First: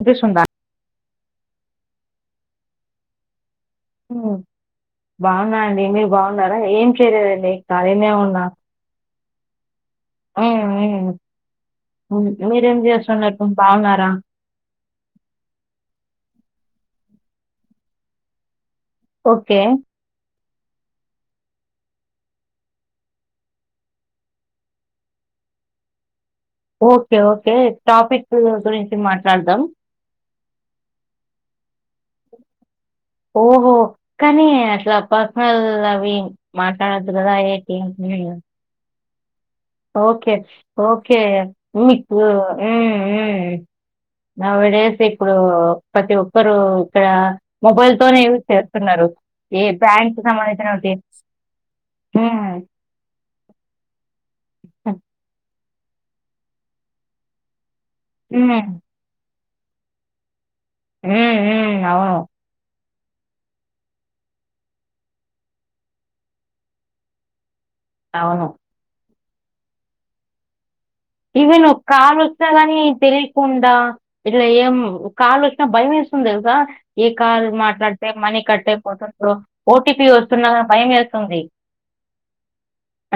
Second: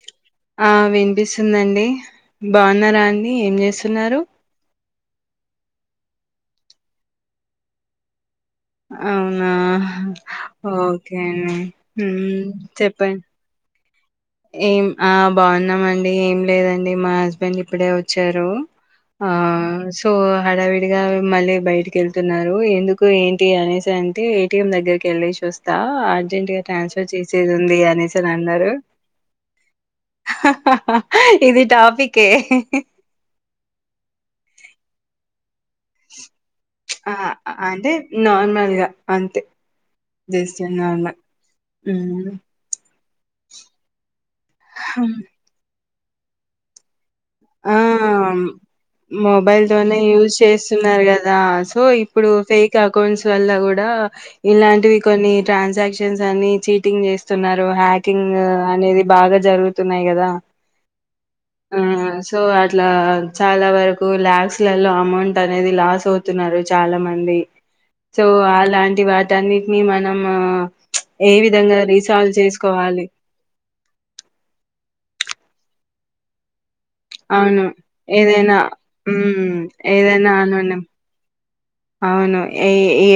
వినిపిస్తుందా ఆ వినిపిస్ స్తుందండి బాగున్నారా అండి ఏం చేస్తున్నారు ఉమ్ బాగున్నా అండి మీరు బాగున్నారా ఏం చేయలేదండి కాలినే ఉన్నా అవునా ఉమ్ ఉమ్ ఓకే అండి మ్మ్ చెప్పండి రా ఏం ఆ బాగున్నామండి ఏం లేదండి మా హస్బెండ్ ఇప్పుడే వచ్చారు ఆ ఓకే సో హడావిడిగా మళ్ళీ బయటకి వెళ్తున్నారు ఎందుకు ఏంటి అనేసి అంటే ఏ టి ఎం దగ్గరకి వెళ్ళేసి వస్తా అర్జెంట్ గా ట్రాన్స్ఫర్ ఓకే చేసేది ఓకే ఉంది అనేసి అని టాపికు అన్నారు గురించి మాట్లాడ్ కలుద్దాం ఇది టాపిక్ ఏ ఓహో కానీ అట్లా [unintelligible] అవి మాట్లాడద్దు ఆ కదా ఏంటి అంటే నార్మల్గా అంతే ఓకే జస్ట్ నార్మల్ ఓకే [unintelligible] హ్మ్మ్ హ్మ్ హ్మ్ నౌవ్ ఏ డేస్ అవును. ఇప్పుడు పతి ఒక్కరు ఇక్కడ ఆ మొబైల్ తోనే యూజ్ చేస్తున్నారు ఏ మొబైల్ తోనే బ్యాంక్ యూజ్ సంబంధించినటి చేస్తున్నారు కదా సో ఇప్పుడు ఉమ్ ఫేక్ అకౌంట్స్ వల్ల కూడా ఇలాంటివి కొన్ని ట్రాన్సాక్షన్స్ అన్నీ చీటింగ్ చేస్తున్నారు హ్యాక్ థింగ్ ఉమ్ అనేది బాగా జరుగుతున్నాయి కదా ఉ ఆ ఉ అవును సో అట్లా చాలా వరకు ల్యాక్స్ లలో అమౌంట్ అనేది లాస్ అవుతున్నారు చాలా మంది సో అవును. ఆలాంటి వా దానికి మనము ఈవెన్ ఒక కాలు వస్తా ని తెలియకుండా ఇట్లా ఏం కాళ్లు వచ్చినా భయం వేస్తుంది తెలుస ఏ కాల్ అవును మాట్లాడితే మనీ ఏదైనా కట్టేపోతుందో ఉమ్ ఓటీపీ ఏదైనా వస్తున్న అనున్నాం భయం వేస్తుంది అవును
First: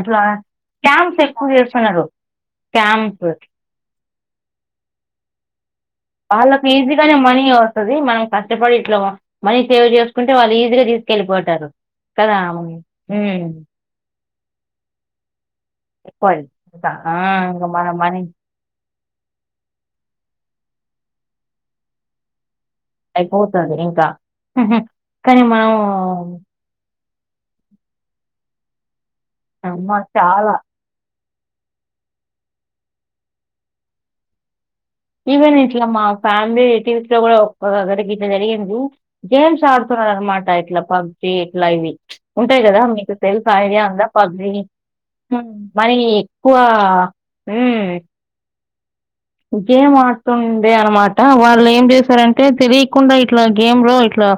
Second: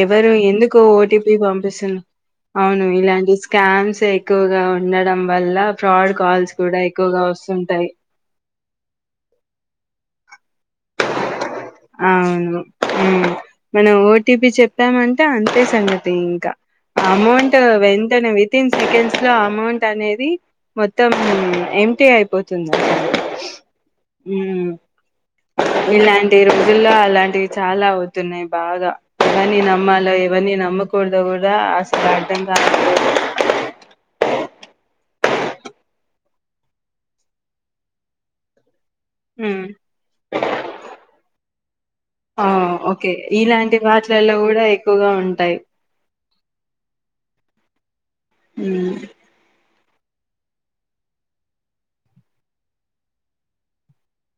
ఎవరు ఎందుకు స్కామ్స్ ఓటీపీ ఎక్కువ చేస్తున్నారు. పంపిస్తున్నారు అవును స్కామ్స్. ఇలాంటి స్కామ్స్ ఎక్కువగా ఉండడం వల్ల అ [unintelligible] వాళ్ళకి ఈజీగానే మనీ వస్తుంది మనం కష్టపడి ఇట్లా మనీ సేవ్ చేస్తు ంటే వాళ్ళు ఈజీగా తీసుకెళ్లిపోతున్నారు అవును ఉ మన - - టీపి చెప్పామంటే అంతే సంగతి ఎక్కువ ఇంకా ఆ! అమౌంట్ ఇంక మన మనీ వెంటనే వితిన్ సెకండ్స్ లో అమౌంట్ అనేది మొత్తం ఏంమ్టి అయిపోత అయిపోతుంది ఇంకా హ్మ్. కానీ మనం ఇదుల్లో అలాంటివి చాలా అవుతున్నాయి బాగా ఎవన్నీ అమ్మ నమ్మాలో ఎవన్నీ చాలా నమ్మకూడదో కూడా అసలు అర్డంగా [unintelligible] ఈవెన్ ఇట్లా మా ఫ్యామిలీటీవ లో కూడా ఒ కడికి ఇలా జరిగింది గేమ్స్ హ్మ్. ఆడుతున్న అనమాట ఇట్లా పబ్జి ఇట్లా ఇవి ఆ ఉంటాయి కదా ఓకే మీకు సెల్ఫ్ ఇలాంటి ఐడియా అందా వాటిలలో పబ్జి కూడా ఎక్కువగా ఉంటాయి మరి ఎక్కువ హూ ఉ గేమ్ ఆడుతుండే అనమాట వాళ్ళు ఏం చేశారంటే తెలియకుండా ఇట్లా గేమ్ లో ఇట్లా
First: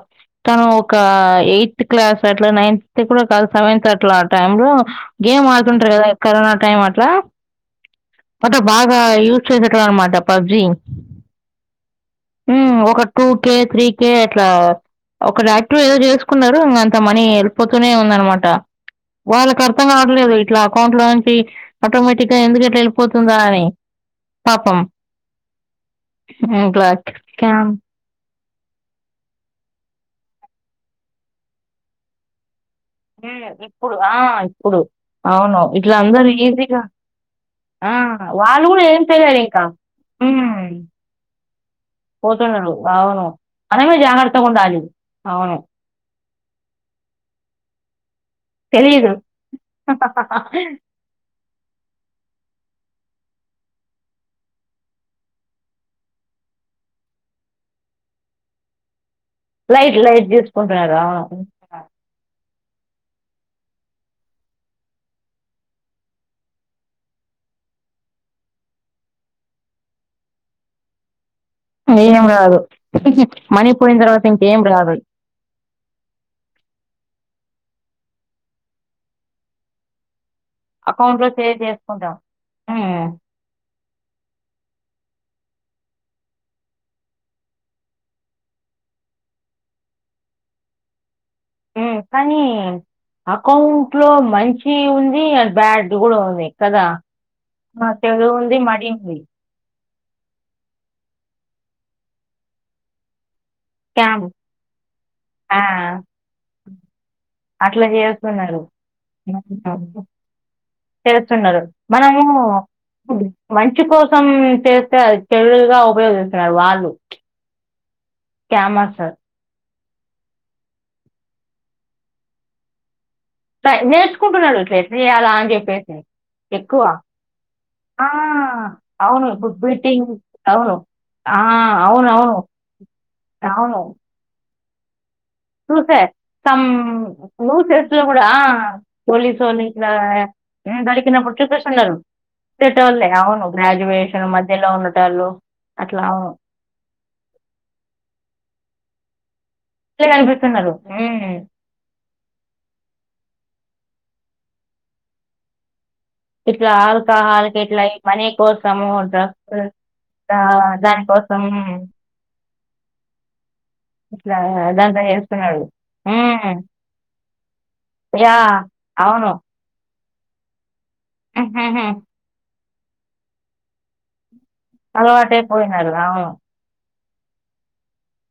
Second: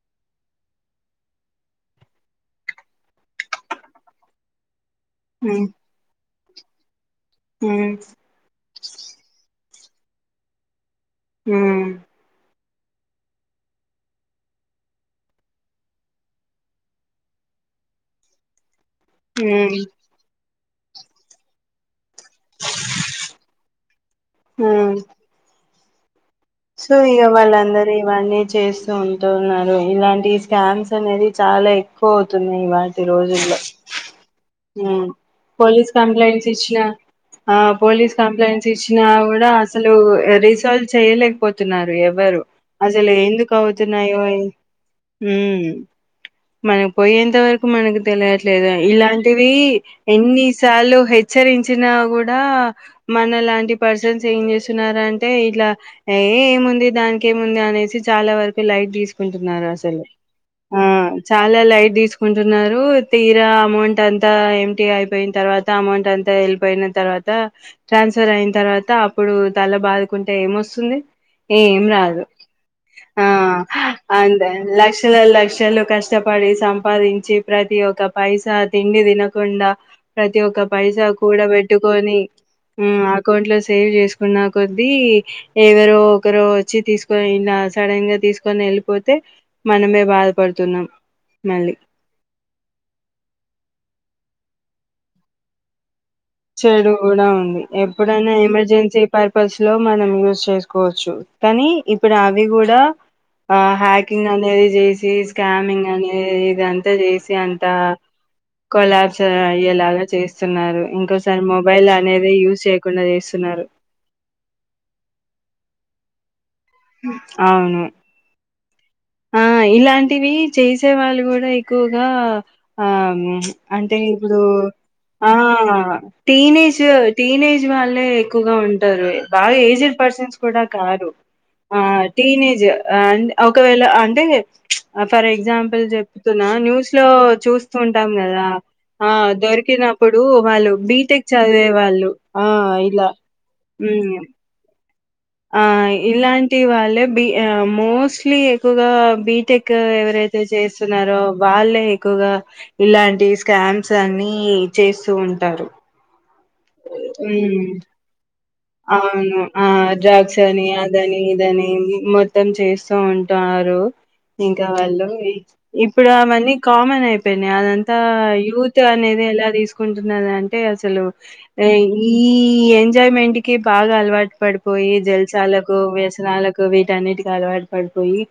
తను ఒక ఎయిత్ క్లాస్ అట్లా నైన్త్ కూడా కాదు సెవెన్త్ అట్లా ఆ టై లో గేమ్ హ్మ్ ఆడుతుంటారు కదా కరోనా కాయ మట్లా హ్మ్ పద బాగా యూజ్ ట్ అనమాట పబ్జీ [unintelligible] హ్మ్ ఒక టూ కే త్రీ కే అట్లా ఒక డాయాక్టవ్ ఏదో చేసుకున్నారు ఇంకా అంత మనీ హళ్ిపోతూనే ఉంద అనమాట వాళ్ళకి హ్మ్ అర్థం కావట్లేదు ఇట్లా అకౌంట్ లో నుంచి ఆటోమేటిక్ గా ఎందుకంటలా వెళ్ళిపోతుందా అని పాపం హ్మ్. ఉ బ్ాక్లా సో ఇగ వాళ్ళందరూ ఇవన్నీ చేస్తూ ఉంటు ఉన్నారు ఇలాంటి స్కామ్స్ అనేది చాలా ఎక్కువ అవుతున్నాయి ఇవా ఈ హ్మ్. రోజుల్లో ఇప్పుడు ఆ! ఇప్పుడు. అవును. పోలీస్ ఇట్లా అందరూ కంప్లైంట్స్ ఇచ్చిన ఈజీగా ఆ! పోలీస్ వాళ్ళు కంప్లైంట్స్ గూడా ఏం ఇచ్చినా కూడా చేయలేరింకా. అసలు హ్మ్. రీసాల్వ్ చేయలే, పోతున్నారు ఎవరు పోతున్నారు. అసలు అవును. ఎందుకు మనమే అవుతున్నాయో జాగ్రత్తగుండాలి. అవును. మ్మ్ మనకు పోయేంత వరకు మనకు తెలియట్లేదు తెలీదు. ఇలాంటివి ఎన్ని సార్లు హెచ్చరించినా కూడా మన లాంటి పర్సన్స్ ఏం చేస్తున్నార అంటే ఇట్లా ఏయ్ ఏముంది దానికేముంది అనేసి చాలా వరకు లైట్ తీస్ కుంటున్నారు లైట్ అసలు లైట్ ఆ దీసుకుంటున్నారు. చాలా అవును. లైట్ తీసుకున్ టున్నారు తీరా అమౌంట్ అంతా ఎమ్టీ అయిపోయిన తర్వాత అమౌంట్ అంతా వెళ్ళిపోయిన తర్వాత ట్రాన్స్ఫర్ అయిన తర్వాత అప్పుడు తల బాదుకుంటే ఏమొస్తుంది. ఏం రాదు ఆ మనీ పోయిన తర్వాత అంతే ఇంకేం రాదు లక్షల లక్షలు కష్టపడి సంపాదించి ప్రతి ఒక్క పైసా తిండి తినకుండా ప్రతి ఒక్క పైసా అకౌంట్ లో కూడ సేవ్ చేసుకుంటాం బెట్టుకొని మ్మ్ ఉమ్, ఆ అకౌంట్ లో సేవ్ చేసుకున్న కొద్ది ఎవరో ఒకరో వచ్చి తీసుకొని ఇలా సడన్ గా తీసుకొని వెళ్ళిపోతే మనమే బాధపడుతున్నాం. మళ్ళీ మ్మ్ కానీ అకౌంట్ లో మంచి ఉంది అ బ్యాడ్ కూడా ఉంది కదా చెడు కూడా ఉంది ఆ, చెడు ఎప్పుడైనా ఉంది మడి ఎమర్జెన్సీ ఉంది పర్పస్ లో మనం యూజ్ చేసుకోవచ్చు కానీ ఇప్పుడు అవి గూడ ఆ స్కామ్ హ్యాకింగ్ అనేది చేసి ఆ, స్కామింగ్ అనేది ఇదంతా చేసి అంత అట్లా చేస్తున్నారు కొలాబ్స్ అయ్యేలాగా చేస్తున్నారు ఇంకో స్తున్నారు మనము చేస్తున్నారు మంచి కోసం చేస్తే అది ఎల్ ల గా అవుతాది అవును క్యామ ఆ ఇలా ఇలాంటివి చేసే వాళ్ళు కూడా ఎక్కువగా ఆ అంటే ఇప్పుడు నేర్చుకుంటున్నారు ఇట్లా ఎట్లా ఆ చేయాలా అని చెప్పేసి టీనేజ్ ఎక్కువ టీనేజ్ ఆ! వాళ్ళే ఎక్కువగా ఉంటారు. అవును. బాగా బుక్ ఏజెడ్ బీటింగ్ పర్సన్స్ కూడా అవును. కారు ఆ టీనేజ్ ఆ అం ఒకవే అవును. అవును టే ప్చ్ ఫర్ ఎగ్జాంపుల్ చూసా. చెప్తున్నా సమ్ న్యూస్ లో చూస్తూ న్యూసెస్‌లో ఉంటాం గూడా ఆ! కదా, ఆ పోలీసోళ్ళు ఇట్లా దొరికినప్పుడు వాళ్ళు హ్మ్. బీటెక్ దొరికినప్పుడు చదివే చూపిస్తున్నారు. వాళ్ళు ఆ చేసేటోళ్ళే. ఇలా అవును. ఉమ్, గ్రాడ్యుయేషన్ మధ్యలో ఉన్నటోళ్ళు ఆ అట్లా అవును. ఇలాంటి వాళ్ళే బి మోస్ట్లీ ఎక్కుగా బీటెకు క్ ఇట్లే ఎవరైతే కనిపిస్తున్నారు. చేస్తున్నారో హ్మ్. వాళ్ళే ఎక్కువగా ఇలాంటి స్ క్యాంప్స్ అన్ని చేస్తూ ఉంటారు ఎట్లా హల్కా హల్ హ్మ్ కేట్లాయి పని అవును ఆ డ్రగ్స్ అని అదని దానికోసం ఇదని మో తం చేస్త ఉంటారు రూ ఇట్లా ఇంకా దందా వాళ్ళు చేస్తున్నాడు. ఇప్పుడు అవన్నీ హ్మ్. కామన్ అయిపోయినాయి అదంతా యాహ్! యూత్ అనేది అవును. ఎలా తీసుకుం ఉన్నదంటే అస్ అసలు హుహుహు. ఈ ఈ ఎంజాయ్మెంట్ కి బాగా అలవాటు పడిపోయి జల్సాలకు అలవాటైపోయినారు. అవును. వ్యసనాలకు వి టన్నిటికి అలవాటు పడిపోయి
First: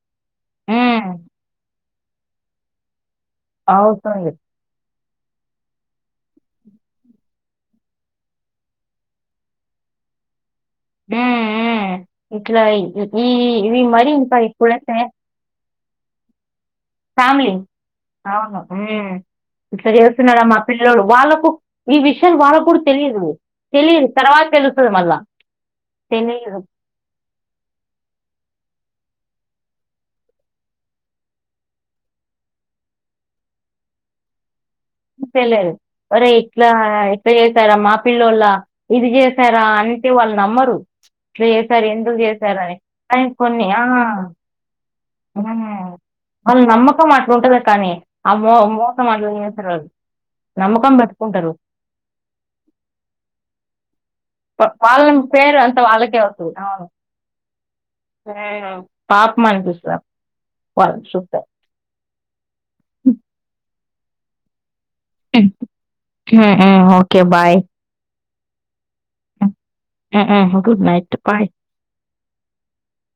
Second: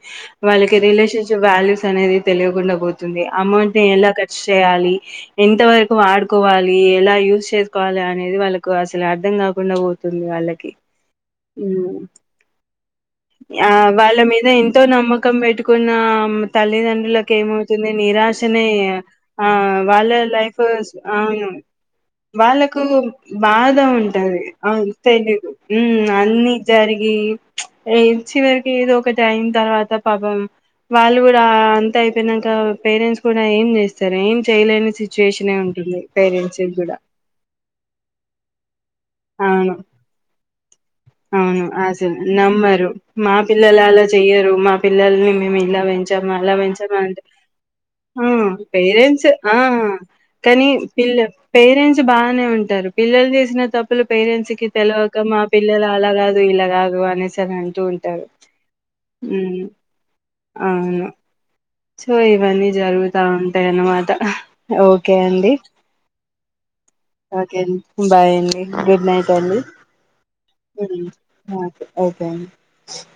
వాళ్ళకి హ్మ్. రిలేషన్షిప్ వాల్యూస్ అనేది తెలియకుండా పో తుంది అమౌంట్ ని ఎలా అవుతుంది. ఖర్చు చేయాలి ఎంత వరకు వాడుకోవాలి ఎలా యూజ్ చేసుకోవాలి అనేది వాళ్ళకు అసలు అర్థం కాకుండా పో తుంది వాళ్ళకి ఉమ్ ఉమ్ ఇట్లా ఈ ఆ ఇవి మరి ఇంకా ఎక్కువంటే కున్నా తల్లిదండ్రులకు ఏమవుతుంది అవును. నిరాశనే హ్మ్. ఆ ఇట్లా వాళ్ళ చేస్తున్నాడా మా లైఫ్ పిల్లోడు. అవును వాళ్ళకు ఈ విషయాలు కూడా వాళ్ళకు తెలీదు. బాధ తెలీదు. ఉంటది తర్వాత తెలుస్తది మళ్ళా. తెలీదు ఉమ్ అన్ని తెలీదు. జరిగి ఏం చివరకి ఏదో ఒకటి అయిన తర్వాత పాపం వాళ్ళు కూడా అంత అయిపోయినాక పేరెంట్స్ కూడా ఏం చేస్తారు ఏం చేయలేని ఏం సిచ్యువేషనే చెయ్యలేరు ఉంటుంది ఓరే పేరెంట్స్ ఇట్లా కూడా ఇట్లా చేసారా మా పిల్లోలా ఇది చేశారా అవును అంటే వాళ్ళు నమ్మరు ఇట్లా అవును చేశారు, అసలు ఎందుకు చేశారని. నమ్మరు కానీ మా కొన్ని పిల్లలు ఆ! అలా చెయ్యరు మా పిల్లల్ని మేము ఇలా హ్మ్. పెంచామా అలా వాళ్ళ పెంచామా నమ్మకం అంటే అట్లుంటది కానీ. ఉ ఆ మో మోసం పేరెంట్స్ అట్లా ఆ చేస్తారు వాళ్ళు. కానీ నమ్మకం పిల్ల పెట్టుకుంటారు. పేరెంట్స్ బాగానే ఉంటారు పిల్లలు చేసిన తప్పులు పేరెంట్స్ కి వాళ్ళ తెలవక మా పేరు అంతా వాళ్ళకే అలాగదు వస్తుంది అవును ఇలాగాదు అనేసి అన్ పాపం అనిపిస్తాది వాళ్లని అవును చూస్తే సో ఇవని జరురుత ఉంటాయి అనమాట ఓకే బాయ్ బాయ్ అండి గుడ్ నైట్ అండి good uh night bye okay ఒకే [unintelligible]